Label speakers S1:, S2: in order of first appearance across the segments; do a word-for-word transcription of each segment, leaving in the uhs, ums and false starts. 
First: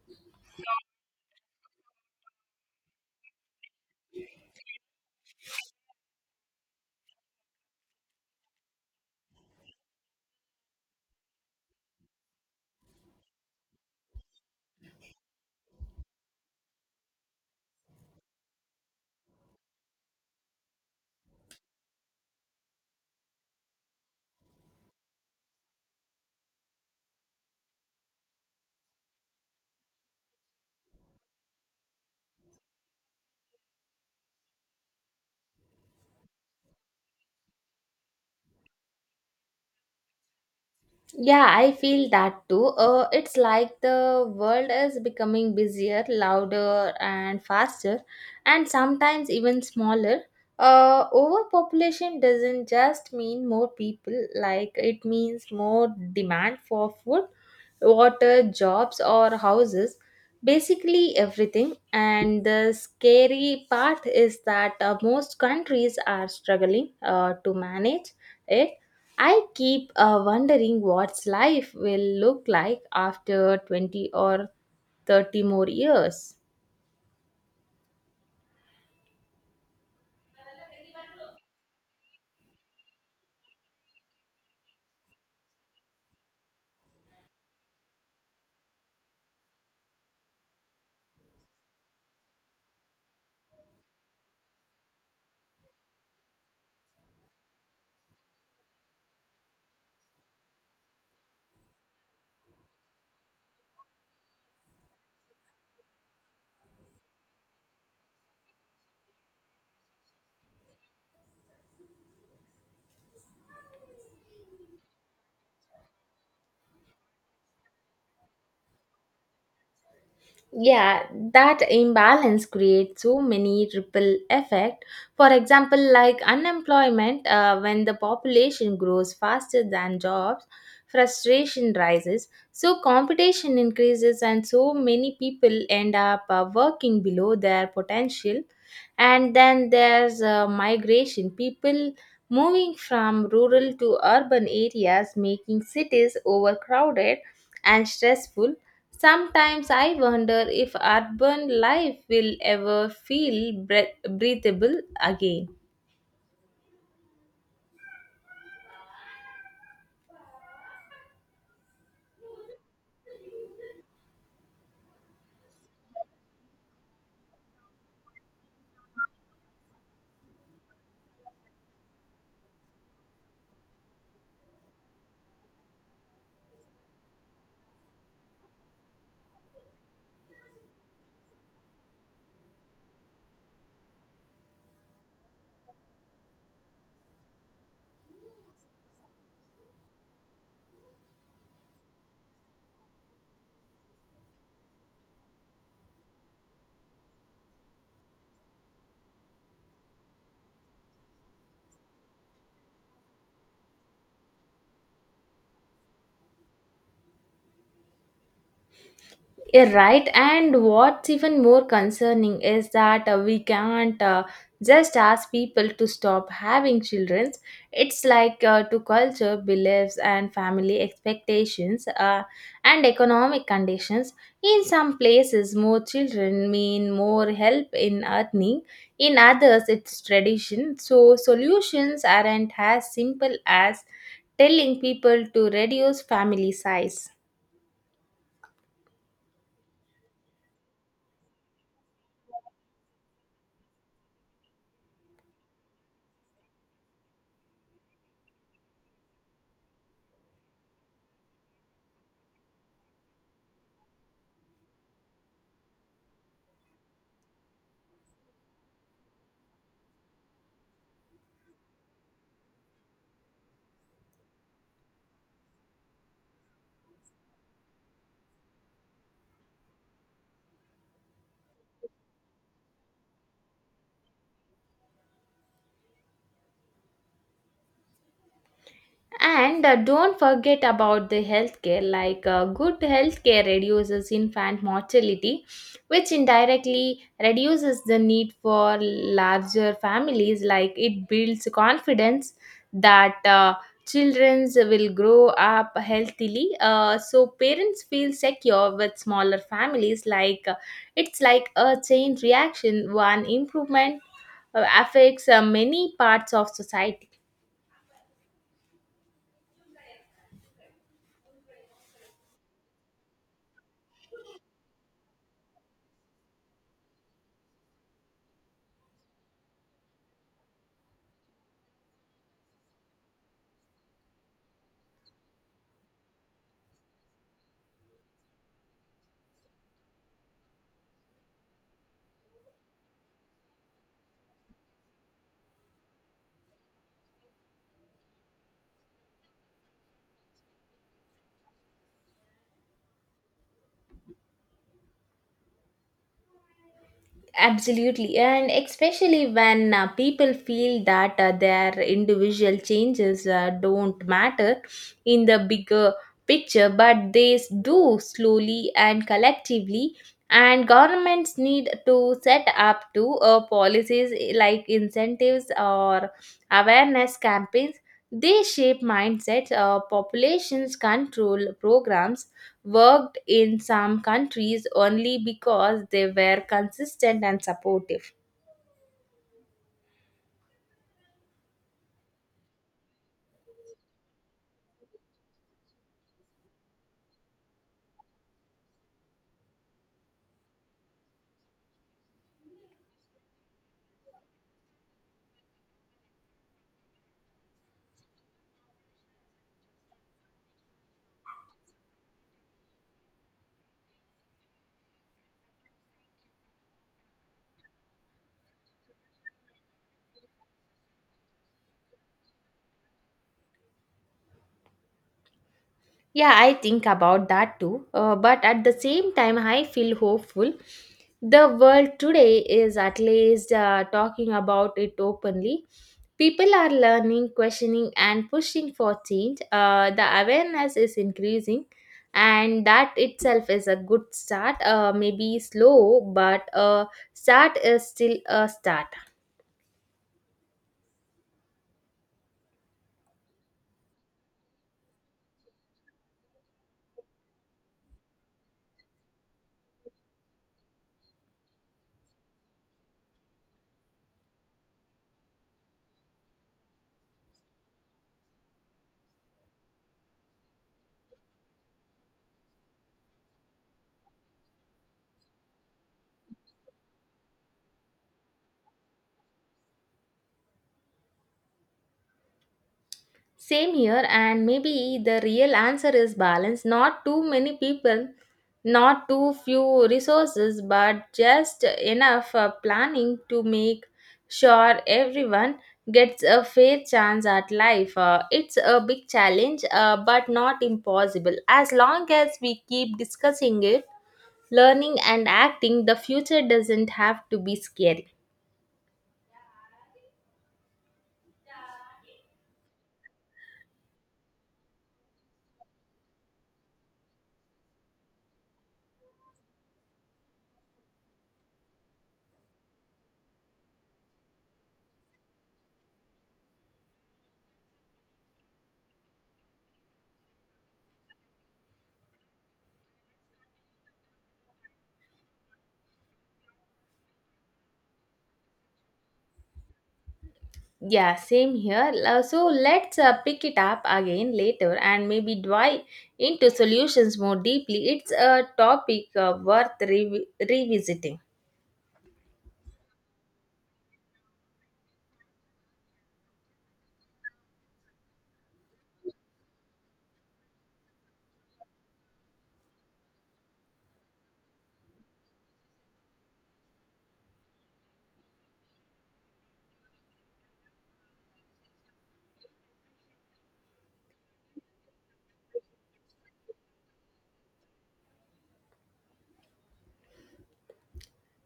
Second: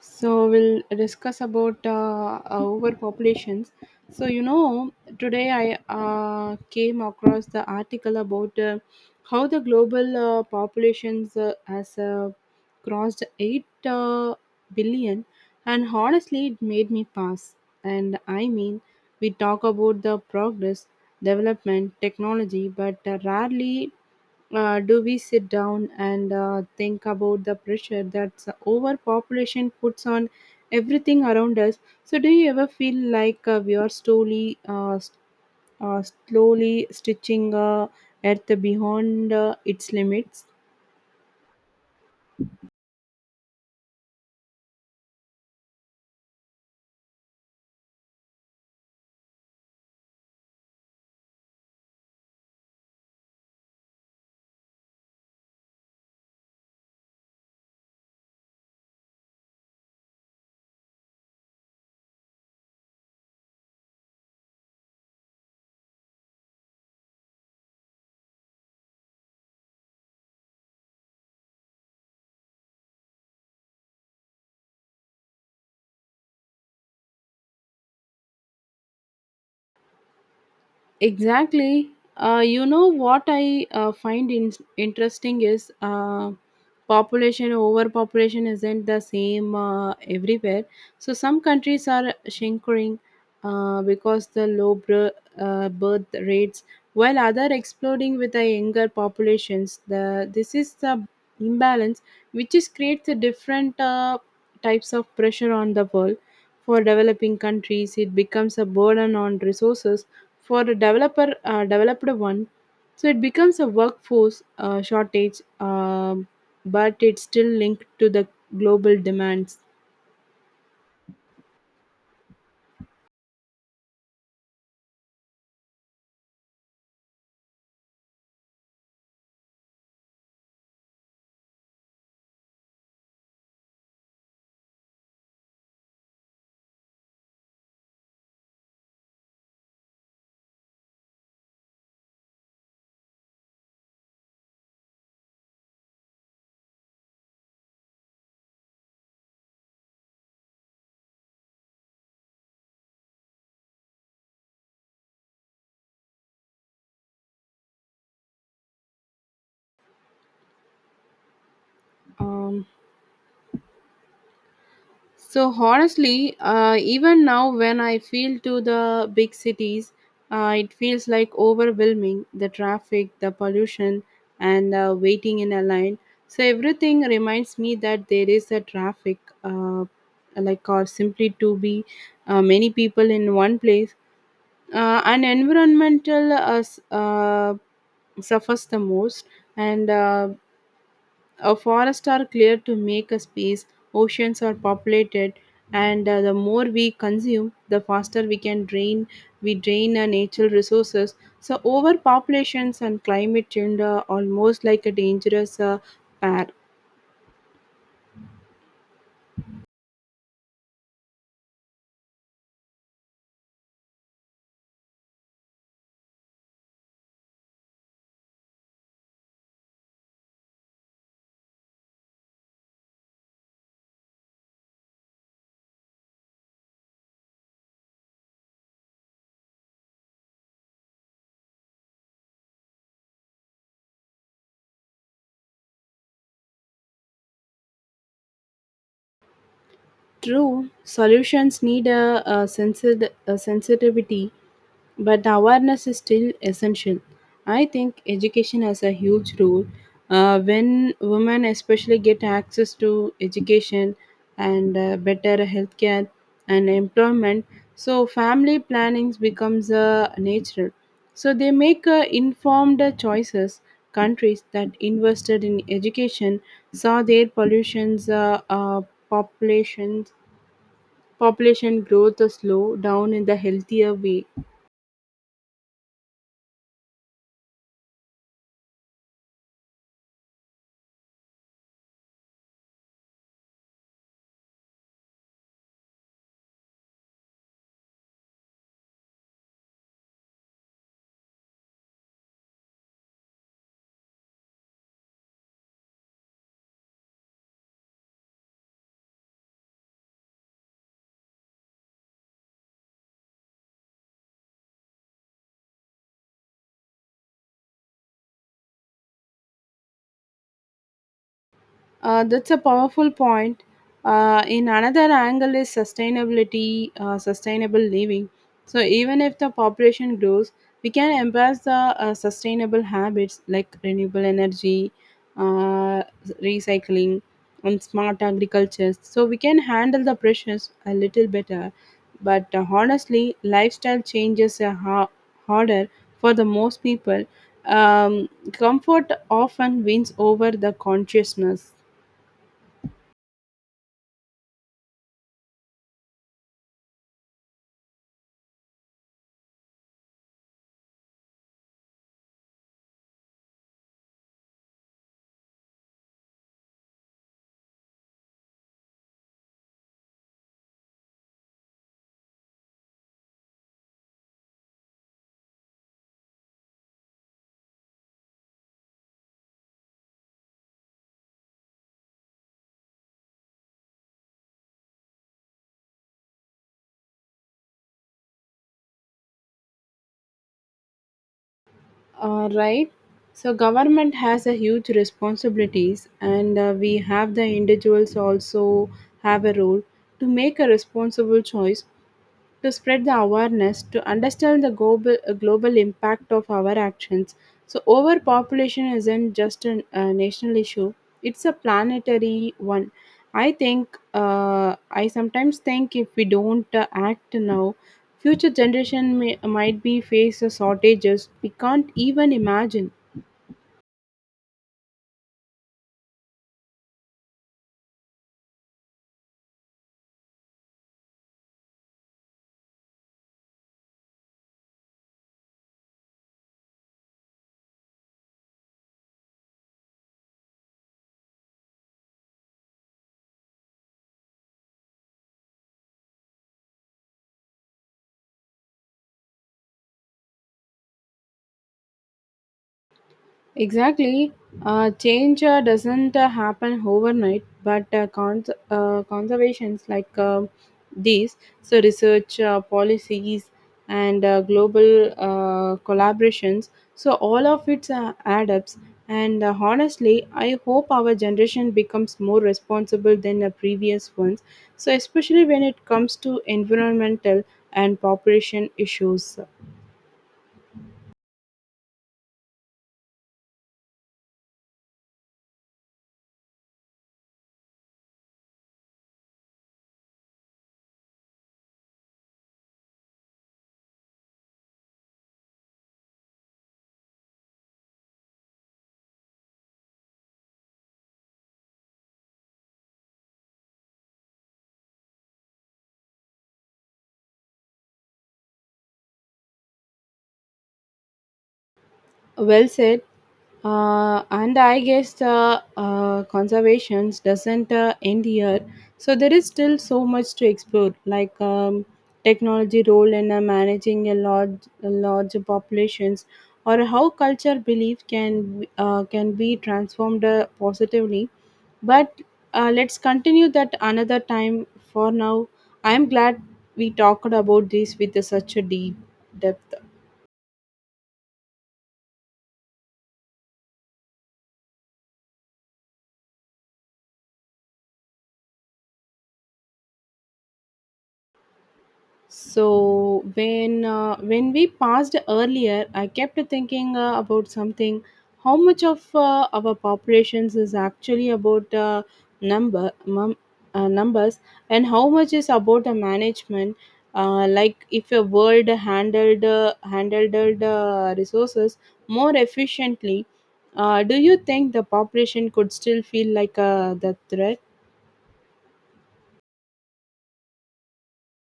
S1: so we'll discuss about uh, uh, overpopulations. so you know Today i uh, came across the article about uh, how the global uh, populations uh, has uh, crossed eight uh, billion, and honestly it made me pass. And i mean we talk about the progress, development, technology, but uh, rarely uh, do we sit down and uh, think about the pressure that the overpopulation puts on everything around us. So, do you ever feel like uh, we are slowly, uh, s- uh, slowly stitching uh, Earth beyond uh, its limits?
S2: Yeah, I feel that too. Uh, it's like the world is becoming busier, louder, and faster, and sometimes even smaller. Uh, overpopulation doesn't just mean more people, like, it means more demand for food, water, jobs, or houses basically everything. And the scary part is that uh, most countries are struggling uh, to manage it. I keep uh, wondering what's life will look like after twenty or thirty more years.
S1: Exactly. Uh, you know what I uh, find in- interesting is uh, population overpopulation isn't the same uh, everywhere. So some countries are shrinking uh, because the low br- uh, birth rates, while other exploding with the younger populations. The this is the imbalance which is creates a different uh, types of pressure on the world. For developing countries, it becomes a burden on resources. For a developer uh, developed one, so it becomes a workforce uh, shortage, um, but it's still linked to the global demands.
S2: Yeah, that imbalance creates so many ripple effect, for example like unemployment, uh, when the population grows faster than jobs, frustration rises, so competition increases and so many people end up uh, working below their potential. And then there's uh, migration, people moving from rural to urban areas, making cities overcrowded and stressful. Sometimes I wonder if urban life will ever feel breath- breathable again.
S1: um, so honestly, uh, even now when I feel to the big cities, uh, it feels like overwhelming, the traffic, the pollution, and uh, waiting in a line. So everything reminds me that there is a traffic, uh, like, or simply to be uh, many people in one place. Uh, and environmental uh, s- uh, suffers the most, and uh, a forest are cleared to make a space, oceans are populated, and uh, the more we consume, the faster we can drain we drain our natural resources. So overpopulations and climate change are almost like a dangerous uh, pair.
S2: Yeah, right. And what's even more concerning is that uh, we can't uh, just ask people to stop having children. It's like uh, to culture, beliefs, and family expectations uh, and economic conditions. In some places, more children mean more help in earning. In others, it's tradition. So, solutions aren't as simple as telling people to reduce family size.
S1: True solutions need a, a, sensit- a sensitivity, but the awareness is still essential. I think education has a huge role. Uh, when women, especially, get access to education and uh, better healthcare and employment, so family planning becomes uh, natural. So they make uh, informed choices. Countries that invested in education saw their pollutions, uh, uh, populations, population growth slow down in the healthier way.
S2: And uh, don't forget about the healthcare. Like uh, good healthcare reduces infant mortality, which indirectly reduces the need for larger families. Like it builds confidence that uh, children will grow up healthily. Uh, so parents feel secure with smaller families. Like uh, it's like a chain reaction. One improvement uh, affects uh, many parts of society.
S1: Uh, that's a powerful point. Uh, in another angle is sustainability, uh, sustainable living. So even if the population grows, we can embrace the uh, sustainable habits like renewable energy, uh, recycling, and smart agriculture. So we can handle the pressures a little better. But uh, honestly, lifestyle changes are ha- harder for the most people. Um, comfort often wins over the consciousness.
S2: Absolutely, and especially when uh, people feel that uh, their individual changes uh, don't matter in the bigger picture, but they s- do slowly and collectively. And governments need to set up to uh, policies, eh, like incentives or awareness campaigns. They shape mindsets, uh, populations control programs, worked in some countries only because they were consistent and supportive.
S1: Uh, right. So government has a huge responsibilities, and uh, we have the individuals also have a role to make a responsible choice, to spread the awareness, to understand the global uh, global impact of our actions. So overpopulation isn't just an, a national issue, it's a planetary one. I think uh, i sometimes think if we don't uh, act now, future generation may, might be face a shortages we can't even imagine.
S2: Yeah, I think about that too. Uh, but at the same time, I feel hopeful. The world today is at least uh, talking about it openly. People are learning, questioning, and pushing for change. Uh, the awareness is increasing, and that itself is a good start. Uh, maybe slow, but a start is still a start.
S1: Exactly. Uh, change uh, doesn't uh, happen overnight, but uh, cons- uh, conservations like um these, so research, uh, policies, and uh, global uh, collaborations, so all of it uh, add ups. And uh, honestly, I hope our generation becomes more responsible than the previous ones, so especially when it comes to environmental and population issues.
S2: Same here, and maybe the real answer is balance. Not too many people, not too few resources, but just enough uh, planning to make sure everyone gets a fair chance at life. Uh, it's a big challenge, uh, but not impossible. As long as we keep discussing it, learning, and acting, the future doesn't have to be scary.
S1: Well said. Uh, and I guess the uh, conservations doesn't uh, end here. So there is still so much to explore, like um, technology role in uh, managing a large, a large populations, or how culture belief can uh, can be transformed uh, positively. But uh, let's continue that another time. For now, I am glad we talked about this with such a deep depth.
S2: Yeah, same here. Uh, So let's uh, pick it up again later and maybe dive into solutions more deeply. It's a topic uh, worth revi revisiting.
S1: So when uh, when we passed earlier, I kept thinking uh, about something. How much of uh, our populations is actually about uh, number mum, uh, numbers, and how much is about the management? Uh, like if a world handled uh, handled uh, resources more efficiently, uh, do you think the population could still feel like uh, the threat?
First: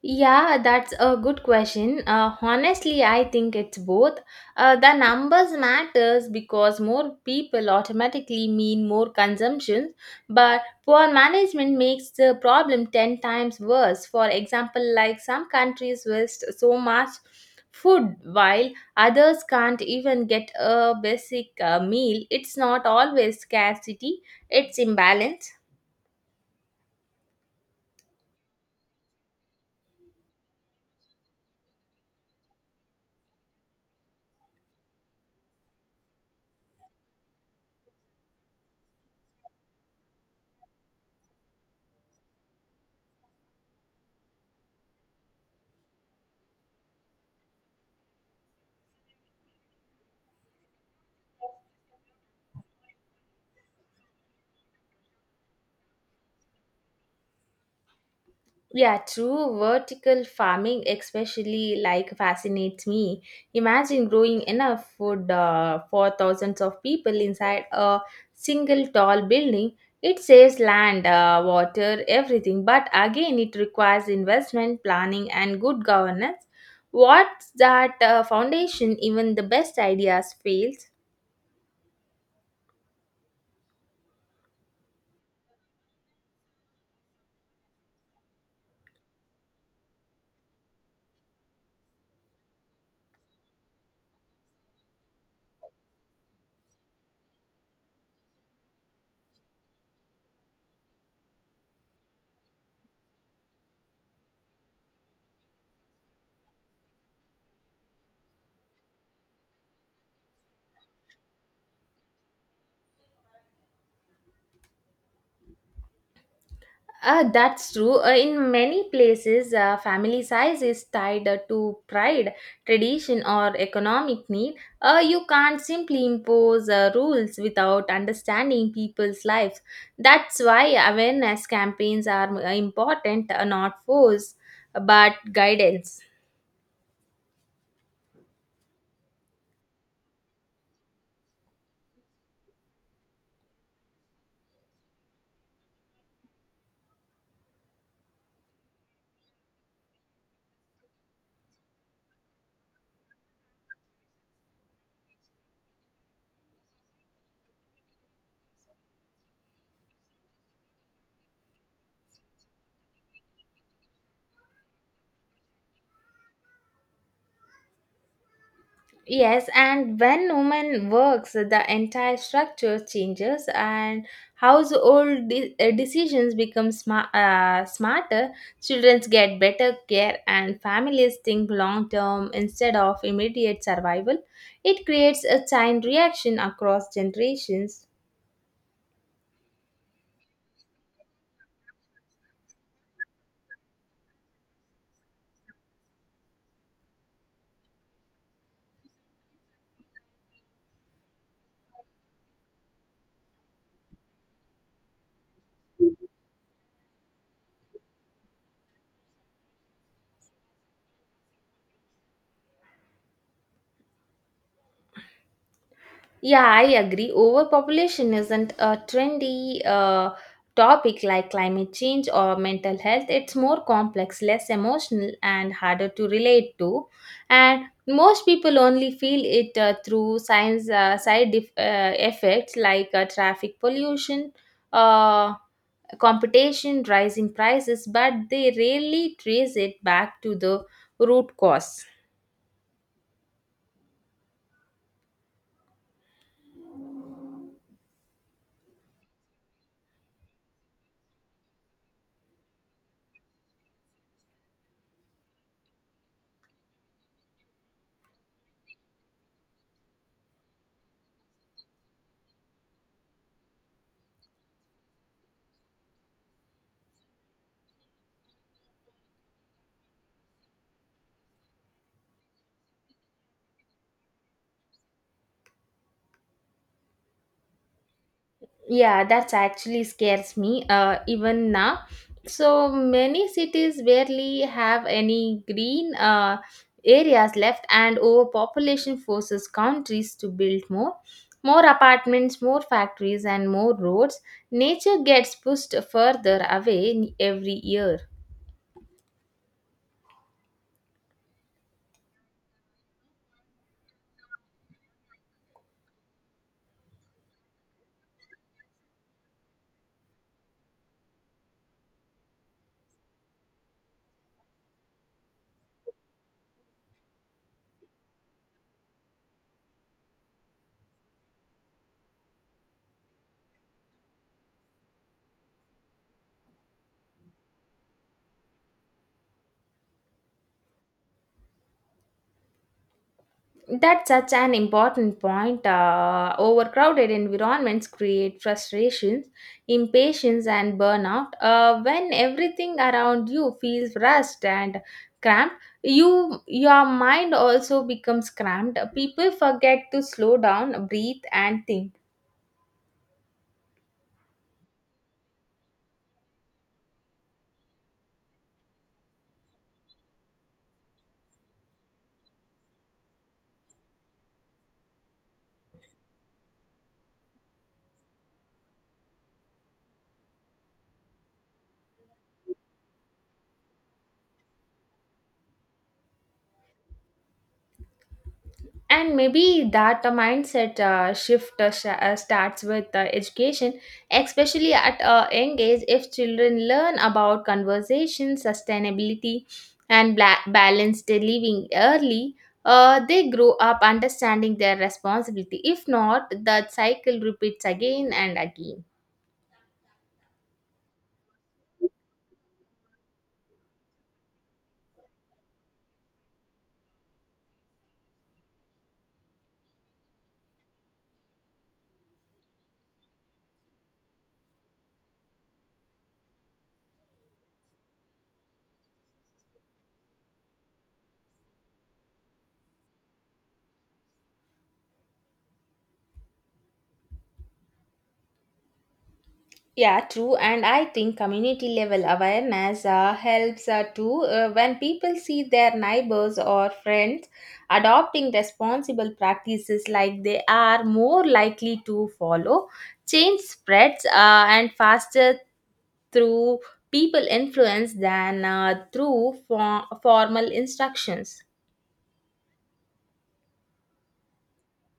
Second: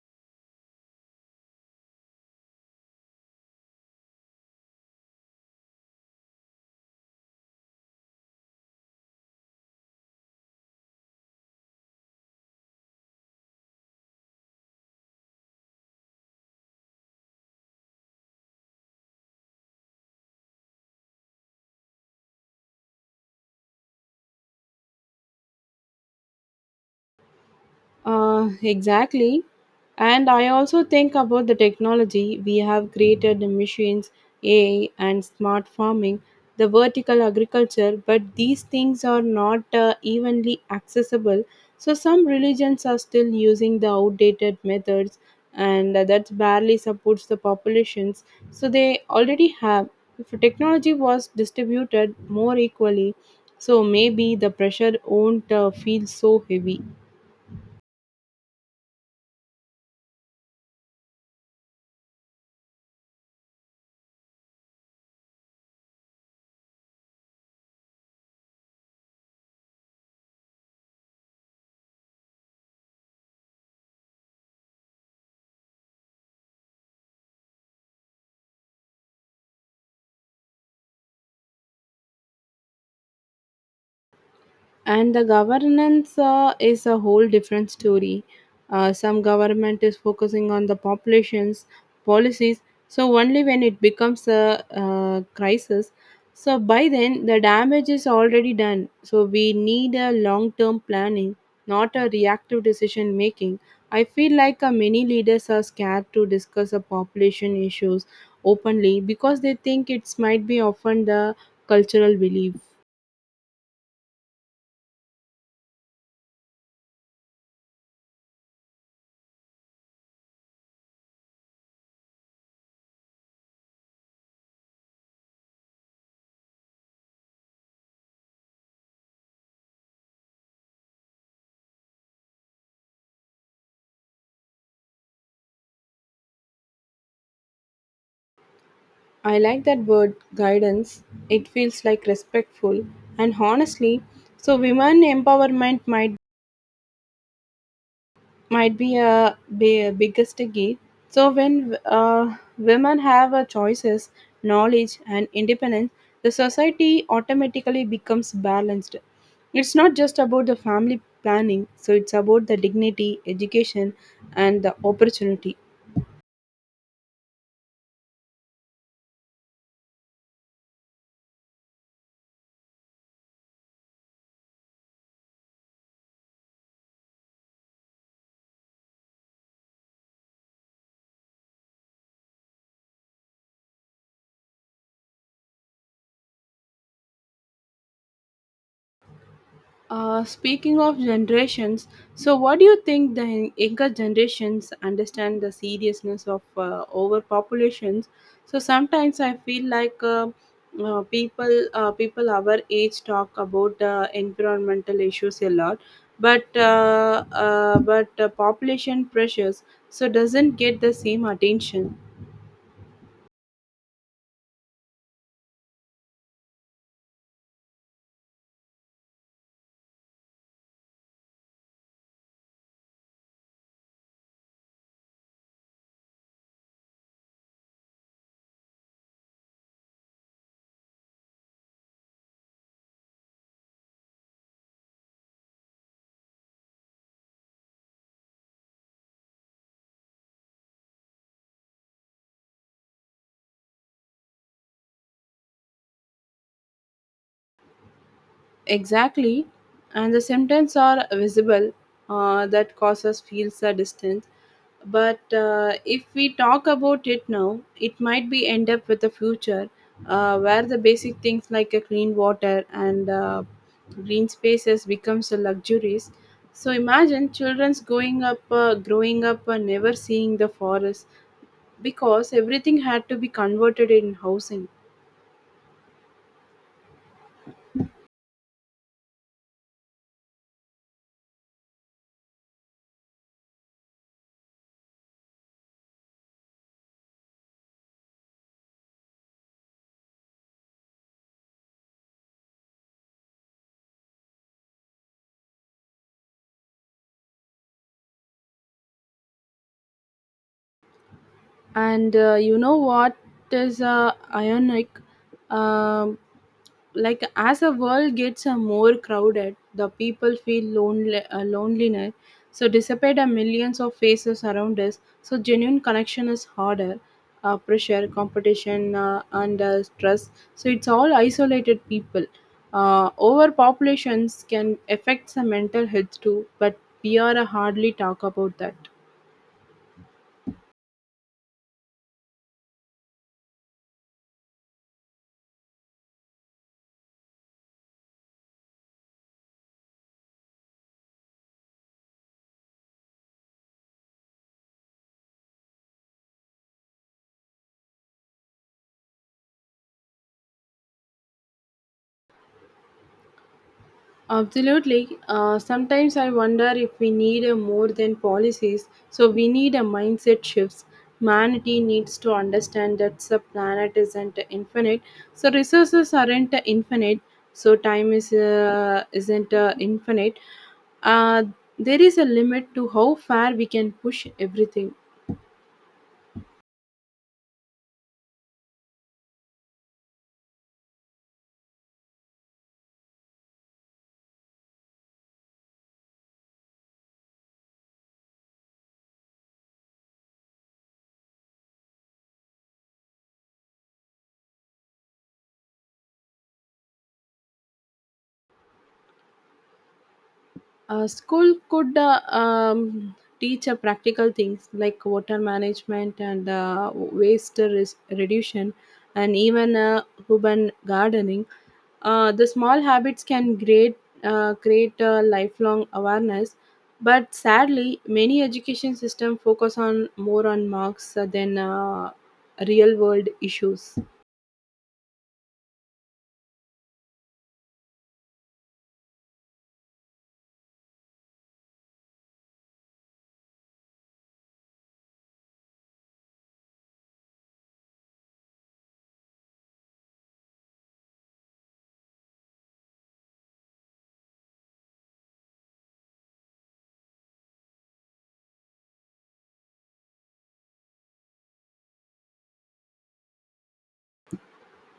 S2: Yeah, that's a good question. Uh, honestly, I think it's both. Uh, the numbers matters because more people automatically mean more consumption, but poor management makes the problem ten times worse. For example, like some countries waste so much food while others can't even get a basic uh, meal. It's not always scarcity, it's imbalance.
S1: Uh, exactly. And I also think about the technology we have created, the machines, A I, and smart farming, the vertical agriculture, but these things are not uh, evenly accessible. So some religions are still using the outdated methods, and uh, that barely supports the populations. So they already have. If technology was distributed more equally, so maybe the pressure won't uh, feel so heavy.
S2: Yeah, true. Vertical farming, especially, like fascinates me. Imagine growing enough food uh, for thousands of people inside a single tall building. It saves land, uh, water, everything. But again, it requires investment, planning, and good governance. What's that uh, foundation? Even the best ideas fails.
S1: And the governance uh, is a whole different story. Uh, some government is focusing on the population's policies so only when it becomes a uh, crisis. So by then the damage is already done, so we need a long term planning, not a reactive decision making. I feel like uh, many leaders are scared to discuss a population issues openly because they think it might be often the cultural belief.
S2: Uh, that's true. Uh, in many places, uh, family size is tied uh, to pride, tradition, or economic need. Uh, you can't simply impose uh, rules without understanding people's lives. That's why awareness campaigns are uh, important, uh, not force, but guidance.
S1: I like that word guidance. It feels like respectful and honestly, so women empowerment might might be a, be a biggest key. So when uh, women have a choices, knowledge, and independence, the society automatically becomes balanced. It's not just about the family planning, so it's about the dignity, education, and the opportunity.
S2: Yes, and when woman works, the entire structure changes, and household de- uh, decisions become sma- uh, smarter. Children get better care, and families think long term instead of immediate survival. It creates a chain reaction across generations.
S1: Uh, speaking of generations, so what do you think the younger generations understand the seriousness of uh, overpopulations? So sometimes I feel like uh, uh, people uh, people our age talk about uh, environmental issues a lot, but uh, uh, but uh, population pressures so doesn't get the same attention.
S2: Yeah, I agree. Overpopulation isn't a trendy uh, topic like climate change or mental health. It's more complex, less emotional, and harder to relate to. And most people only feel it uh, through science uh, side def- uh, effects like uh, traffic pollution, uh, competition, rising prices, but they rarely trace it back to the root cause.
S1: Exactly, and the symptoms are visible, uh, that causes feels a distance. But uh, if we talk about it now, it might be end up with the future uh, where the basic things like a clean water and uh, green spaces becomes a luxuries. So imagine children's going up, uh, growing up, and never seeing the forest because everything had to be converted in housing.
S2: Yeah, that's actually scares me uh, even now, so many cities barely have any green uh, areas left, and overpopulation forces countries to build more more apartments, more factories, and more roads. Nature gets pushed further away every year.
S1: And uh, you know what is uh, ionic, um, like as a world gets uh, more crowded, the people feel lonely uh, loneliness, so dissipate the millions of faces around us, so genuine connection is harder. Uh, pressure, competition, uh, and uh, stress, so it's all isolated people. Uh, overpopulations can affect the mental health too, but we are uh, hardly talk about that.
S2: That's such an important point. Uh, overcrowded environments create frustrations, impatience, and burnout. Uh, when everything around you feels rushed and cramped, you your mind also becomes cramped. People forget to slow down, breathe, and think.
S1: Absolutely. Uh, sometimes I wonder if we need a more than policies. So we need a mindset shifts. Humanity needs to understand that the planet isn't infinite. So resources aren't infinite. So time is uh, isn't uh, infinite. Uh, there is a limit to how far we can push everything.
S2: And maybe that uh, mindset uh, shift uh, sh- uh, starts with uh, education, especially at a young age. If children learn about conversation, sustainability, and bla- balanced living early, uh, they grow up understanding their responsibility. If not, the cycle repeats again and again.
S1: Uh, school could uh, um, teach uh, practical things like water management, and uh, waste res- reduction, and even uh, urban gardening. Uh, the small habits can create, uh, create a lifelong awareness. But sadly, many education systems focus on more on marks uh, than uh, real world issues.
S2: Yeah, true. And I think community level awareness uh, helps uh, too. Uh, when people see their neighbors or friends adopting responsible practices, like, they are more likely to follow. Change spreads uh, and faster through people influence than uh, through for- formal instructions.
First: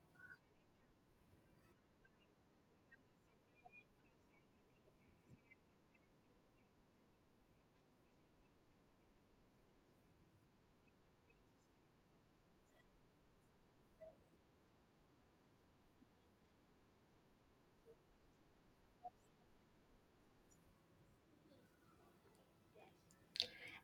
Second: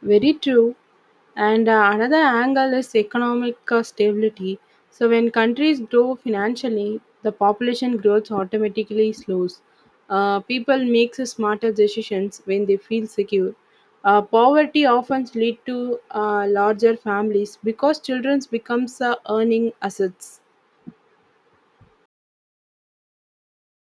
S1: Very true. And uh, another angle is economic uh, stability. So, when countries grow financially, the population growth automatically slows. Uh, people make smarter decisions when they feel secure. Uh, poverty often leads to uh, larger families because children becomes uh, earning assets.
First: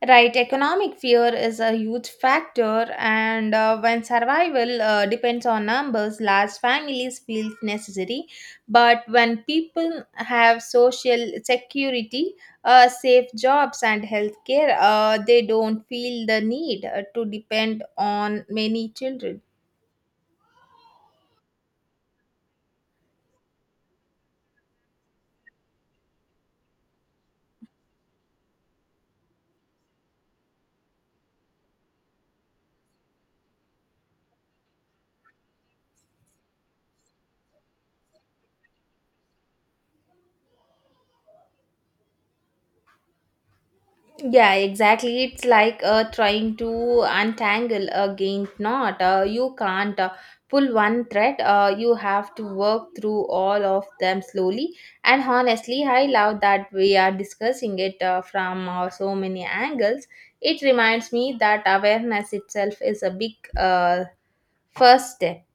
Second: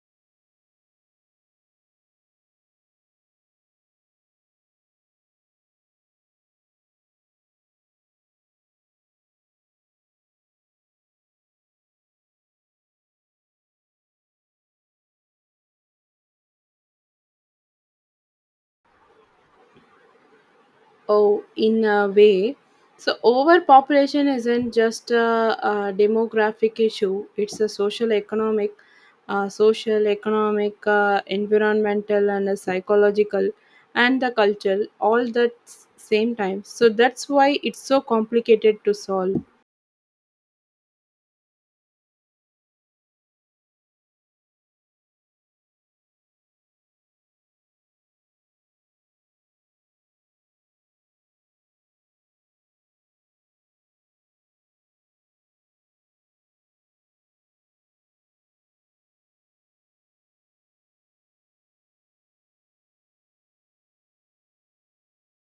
S2: Right, economic fear is a huge factor, and uh, when survival uh, depends on numbers, large families feel necessary. But when people have social security, uh, safe jobs, and healthcare, uh, they don't feel the need uh, to depend on many children.
S1: Oh, in a way. So, overpopulation isn't just a, a demographic issue, it's a social, economic, uh, social, economic, uh, environmental, and a psychological, and the cultural, all that s- same time. So, that's why it's so complicated to solve.
S2: Yeah, exactly. It's like uh, trying to untangle a giant knot. Uh, you can't uh, pull one thread. Uh, you have to work through all of them slowly. And honestly, I love that we are discussing it uh, from uh, so many angles. It reminds me that awareness itself is a big uh, first step.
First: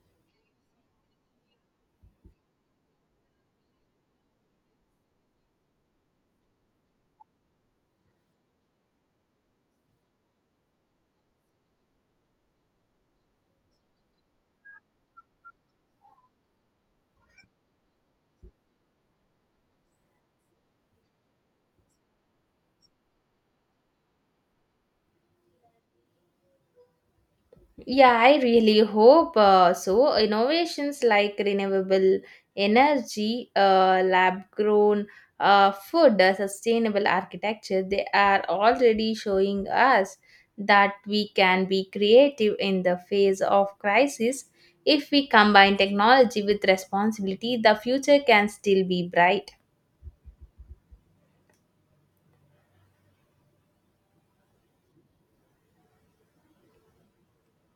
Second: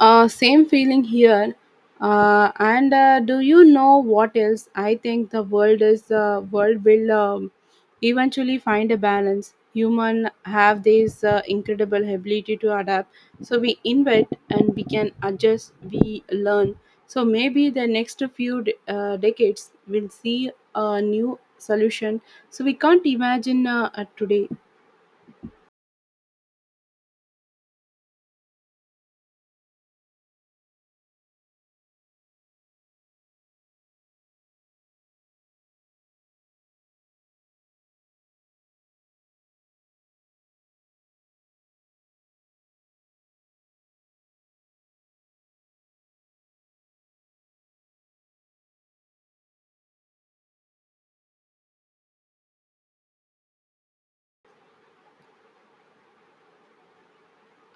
S1: Uh, same feeling here. Uh, and uh, do you know what else? I think the world is uh, world will um, eventually find a balance. Human have this uh, incredible ability to adapt. So we invent and we can adjust. We learn. So maybe the next few d- uh, decades will see a new solution. So we can't imagine uh, uh, today.
S2: Yeah, I really hope uh, so. Innovations like renewable energy, uh, lab grown uh, food, uh, sustainable architecture, they are already showing us that we can be creative in the face of crisis. If we combine technology with responsibility, the future can still be bright.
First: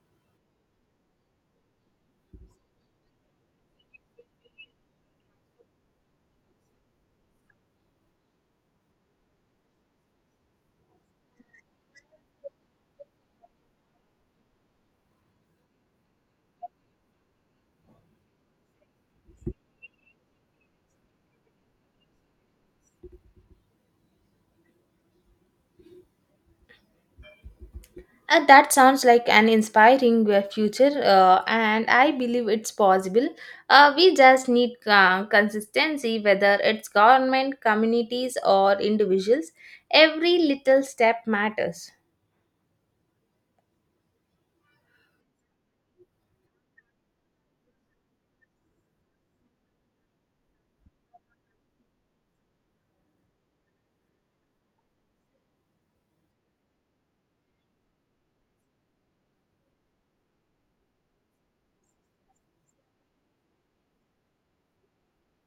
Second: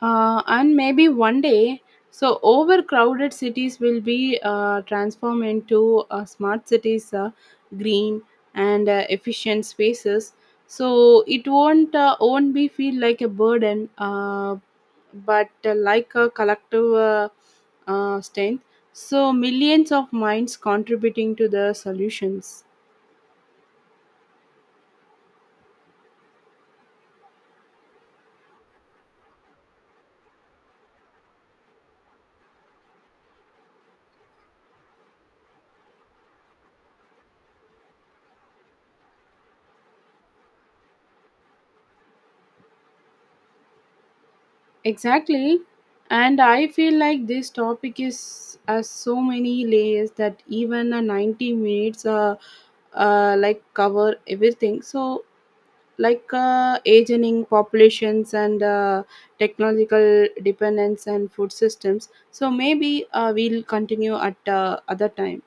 S1: Uh, and maybe one day, so overcrowded cities will be uh, transformed into uh, smart cities, uh, green and uh, efficient spaces. So it won't uh, won't be feel like a burden, uh, but uh, like a collective uh, uh, strength. So millions of minds contributing to the solutions.
S2: Uh, that sounds like an inspiring uh, future, uh, and I believe it's possible. Uh, we just need uh, consistency, whether it's government, communities, or individuals. Every little step matters.
S1: Exactly. And I feel like this topic is has so many layers that even a ninety minutes uh, uh, like cover everything. So like uh, aging populations, and uh, technological dependence, and food systems. So maybe uh, we'll continue at uh, other time.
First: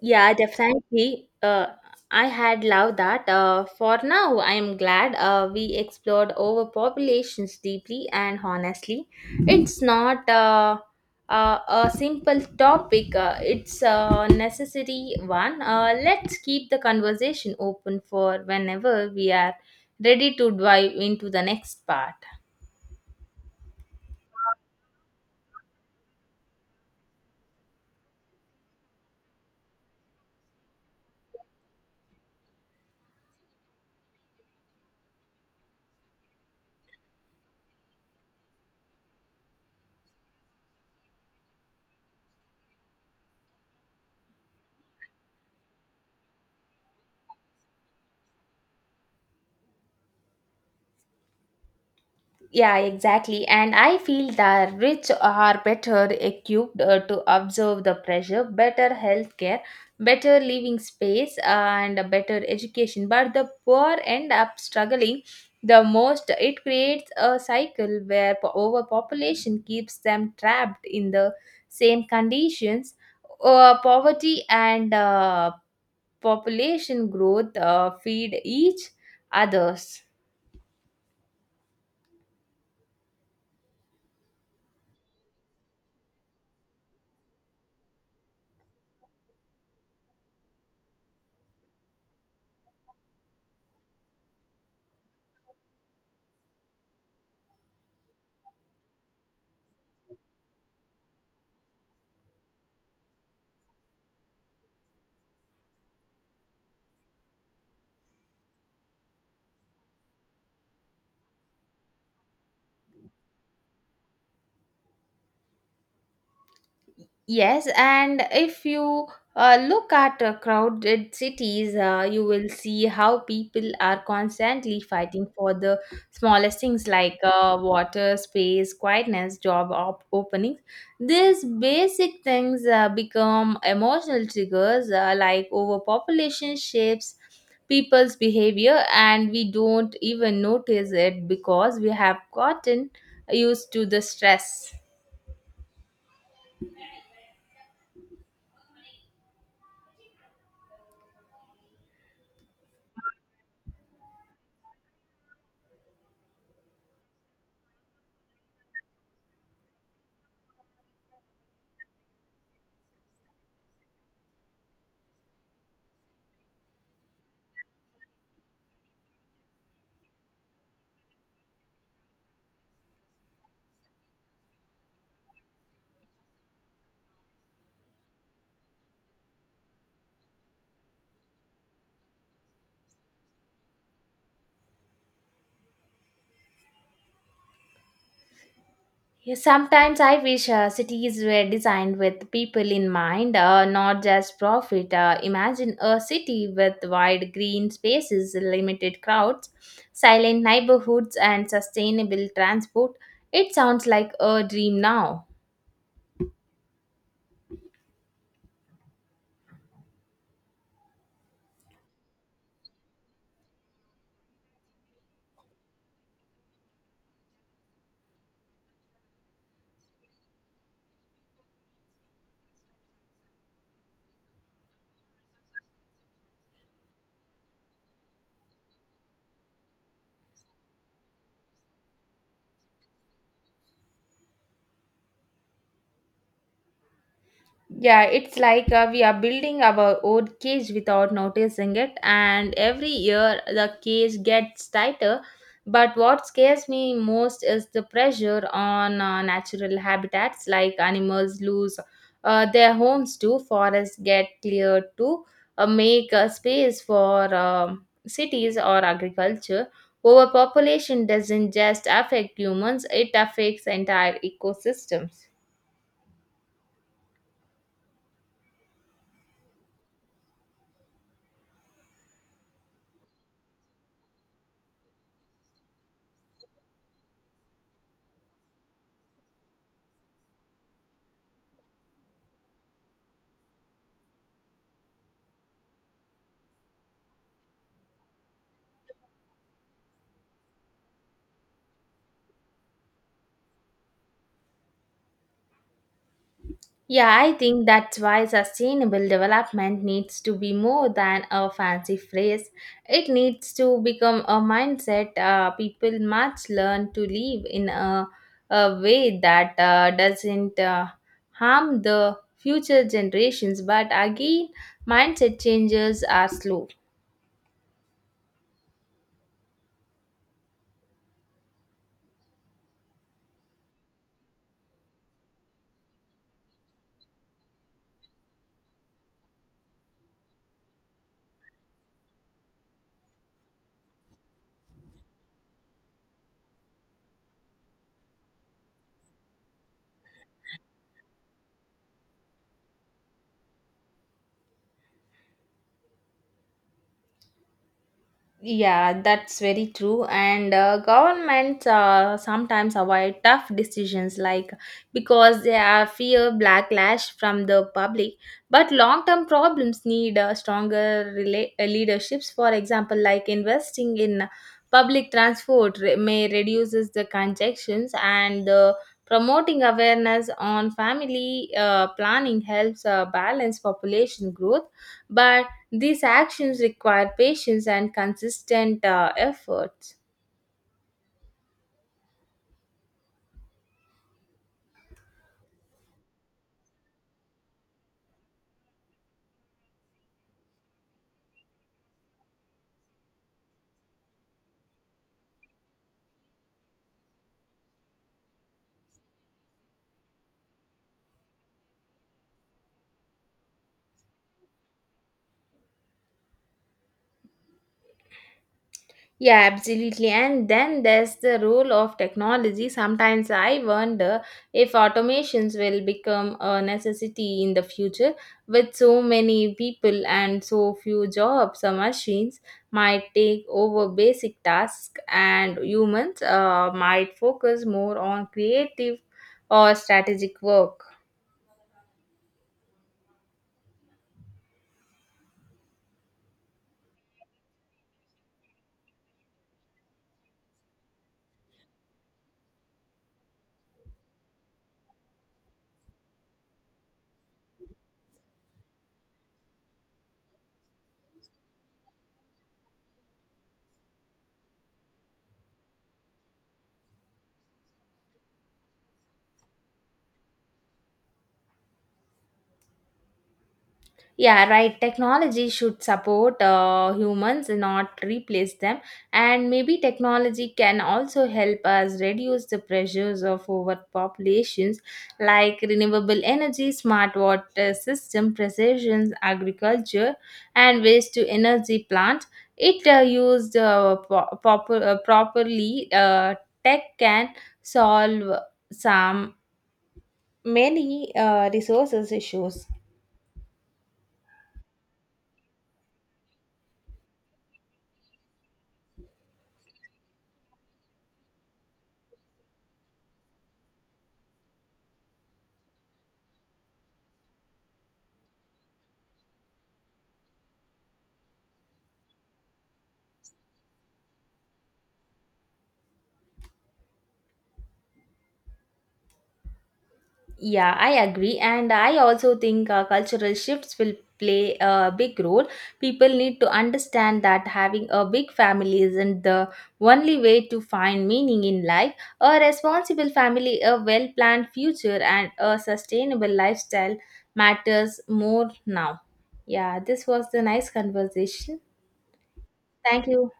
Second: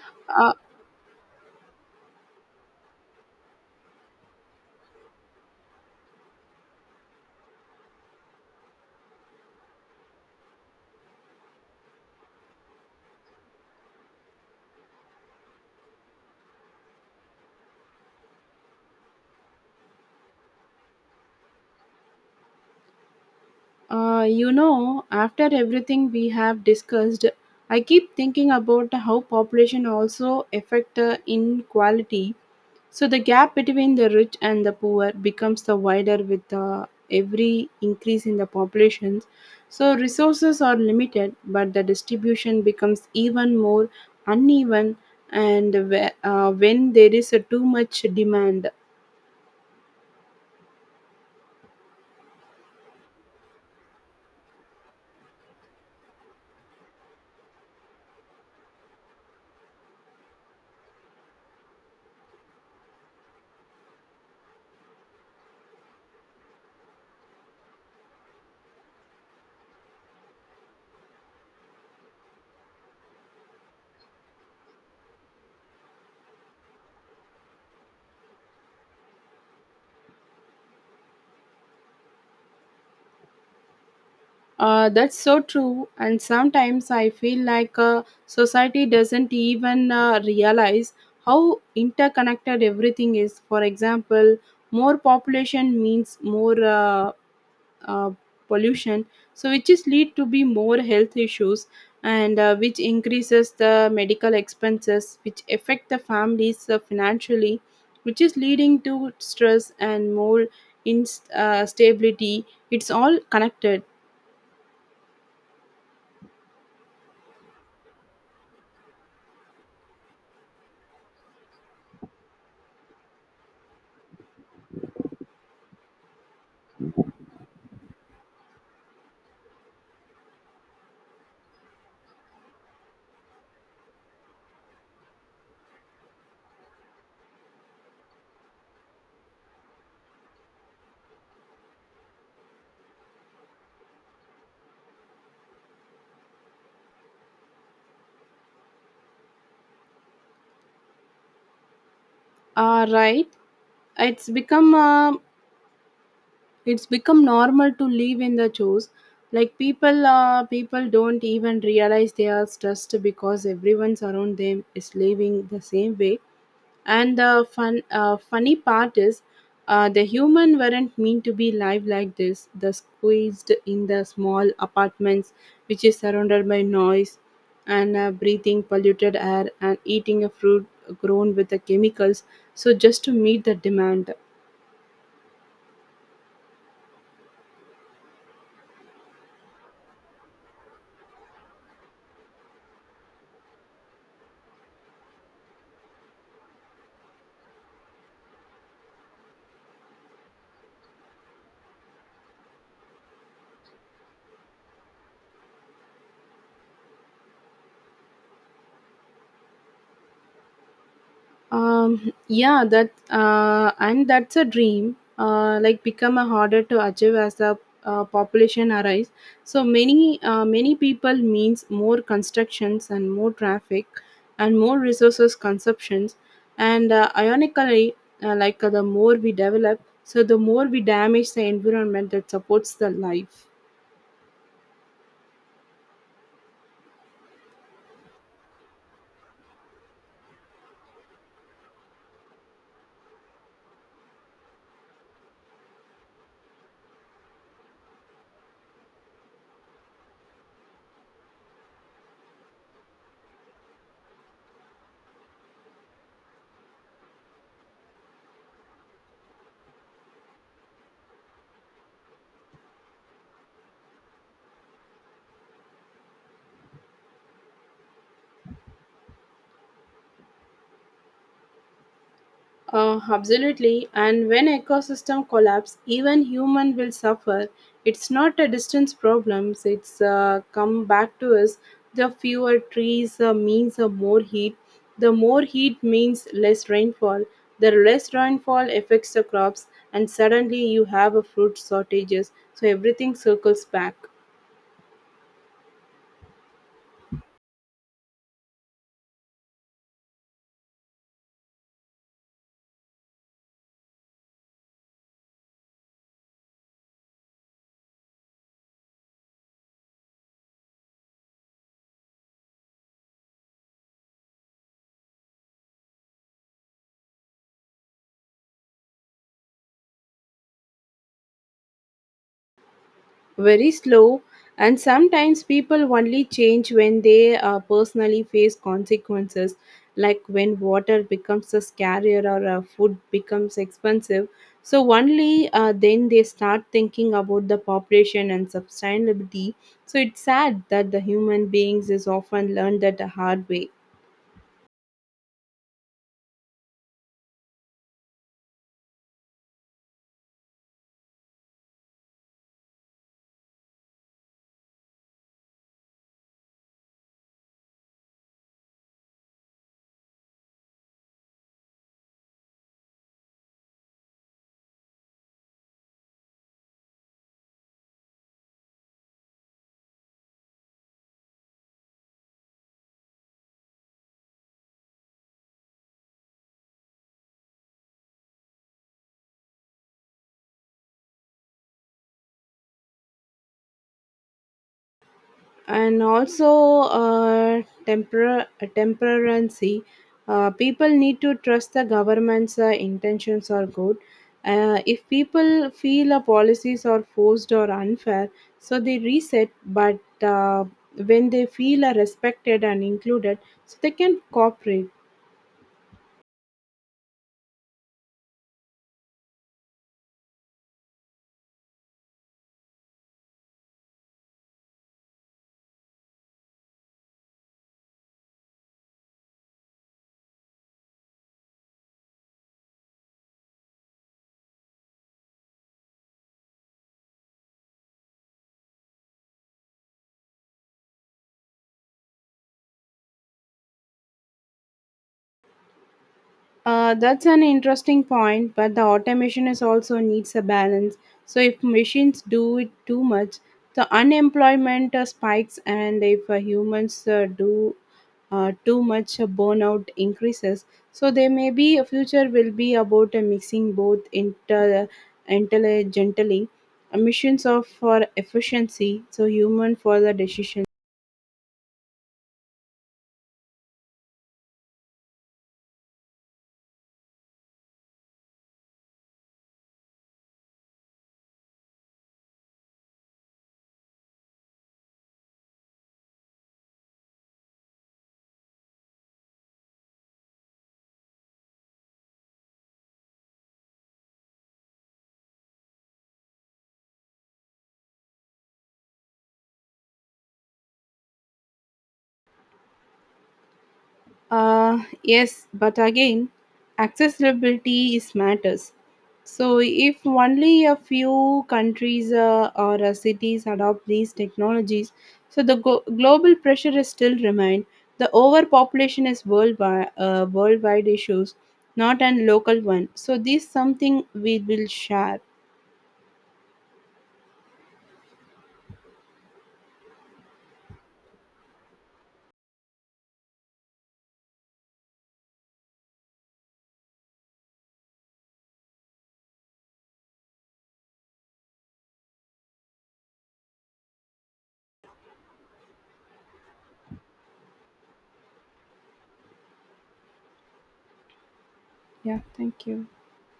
S2: Yeah,
S1: Uh,
S2: definitely. Uh, I had loved that. Uh, for now, I am glad uh, we explored overpopulations deeply and honestly. It's not uh, uh, a simple topic, uh, it's a necessary one. Uh, let's keep the conversation open for whenever we are ready to dive into the next part.
S1: uh, you know, after everything we have discussed, I keep thinking about how population also affect uh, inequality. So the gap between the rich and the poor becomes the wider with uh, every increase in the populations. So resources are limited, but the distribution becomes even more uneven. And whe- uh, when there is a too much demand,
S2: Yeah, exactly. And I feel the rich are better equipped uh, to observe the pressure, better healthcare, better living space, uh, and a better education. But the poor end up struggling the most. It creates a cycle where po- overpopulation keeps them trapped in the same conditions. Uh, poverty and uh, population growth uh, feed each others.
S1: uh, that's so true. And sometimes I feel like uh, society doesn't even uh, realize how interconnected everything is. For example, more population means more. Uh, uh, Pollution, so which is lead to be more health issues, and uh, which increases the medical expenses, which affect the families uh, financially, which is leading to stress and more instability uh, stability. It's all connected.
S2: Yes, and if you uh, look at uh, crowded cities, uh, you will see how people are constantly fighting for the smallest things like uh, water, space, quietness, job op- openings. These basic things uh, become emotional triggers, uh, like overpopulation shapes people's behavior, and we don't even notice it because we have gotten used to the stress.
S1: Uh, right. it's become uh, it's become normal to live in the chores. Like people uh, people don't even realize they are stressed because everyone's around them is living the same way. And the fun, uh, funny part is, uh, the human weren't meant to be live like this. The squeezed in the small apartments, which is surrounded by noise, and uh, breathing polluted air, and eating a fruit grown with the chemicals. So just to meet the demand.
S2: Yeah, sometimes I wish uh, cities were designed with people in mind, uh, not just profit. Uh, imagine a city with wide green spaces, limited crowds, silent neighborhoods, and sustainable transport. It sounds like a dream now.
S1: Um yeah, that uh, and that's a dream uh, like become a harder to achieve as a uh, population arise. So many uh, many people means more constructions, and more traffic, and more resources consumptions. And uh, ironically, uh, like uh, the more we develop, so the more we damage the environment that supports the life.
S2: Yeah, it's like uh, we are building our own cage without noticing it, and every year the cage gets tighter. But what scares me most is the pressure on uh, natural habitats, like animals lose uh, their homes too, forests get cleared to uh, make uh, space for um cities or agriculture. Overpopulation doesn't just affect humans, it affects entire ecosystems.
S1: Uh, absolutely. And when ecosystem collapse, even human will suffer. It's not a distance problem. It's uh, come back to us. The fewer trees uh, means uh, more heat. The more heat means less rainfall. The less rainfall affects the crops, and suddenly you have a fruit shortages. So everything circles back.
S2: Yeah, I think that's why sustainable development needs to be more than a fancy phrase. It needs to become a mindset, uh, people must learn to live in a, a way that uh, doesn't uh, harm the future generations. But again, mindset changes are slow.
S1: Very slow, and sometimes people only change when they uh, personally face consequences, like when water becomes a scarcer, or uh, food becomes expensive. So, only uh, then they start thinking about the population and sustainability. So, it's sad that the human beings is often learned that the hard way.
S2: Yeah, that's very true. And uh, governments uh, sometimes avoid tough decisions, like, because they are fear backlash from the public. But long-term problems need uh, stronger rela- uh, leaderships. For example, like investing in public transport re- may reduces the congestions, and the promoting awareness on family uh, planning helps uh, balance population growth, but these actions require patience and consistent uh, efforts.
S1: And also uh, temper- temperancy. Uh, people need to trust the government's uh, intentions are good. Uh, if people feel a policies are forced or unfair, so they reset. But uh, when they feel are respected and included, so they can cooperate.
S2: Yeah, absolutely. And then there's the role of technology. Sometimes I wonder if automations will become a necessity in the future. With so many people and so few jobs, uh, machines might take over basic tasks, and humans uh, might focus more on creative or strategic work.
S1: Uh, that's an interesting point, but the automation is also needs a balance. So if machines do it too much, the unemployment uh, spikes, and if uh, humans uh, do uh, too much, uh, burnout increases. So there may be a future will be about uh, mixing both inter uh, intelligently, uh, missions of for efficiency, so human for the decision.
S2: Yeah, right. Technology should support uh, humans, not replace them. And maybe technology can also help us reduce the pressures of overpopulations, like renewable energy, smart water system, precision agriculture, and waste to energy plant. It uh, used uh, po- proper, uh, properly, uh, tech can solve some many uh, resources issues.
S1: Uh, yes, but again, accessibility is matters. So if only a few countries uh, or uh, cities adopt these technologies, so the go- global pressure is still remain. The overpopulation is worldwide, uh, worldwide issues, not an local one. So this something we will share.
S2: Yeah, I agree. And I also think uh, cultural shifts will play a big role. People need to understand that having a big family isn't the only way to find meaning in life. A responsible family, a well planned future, and a sustainable lifestyle matters more now. Yeah, this was the nice conversation.
S1: Yeah, thank you.
S2: Thank you.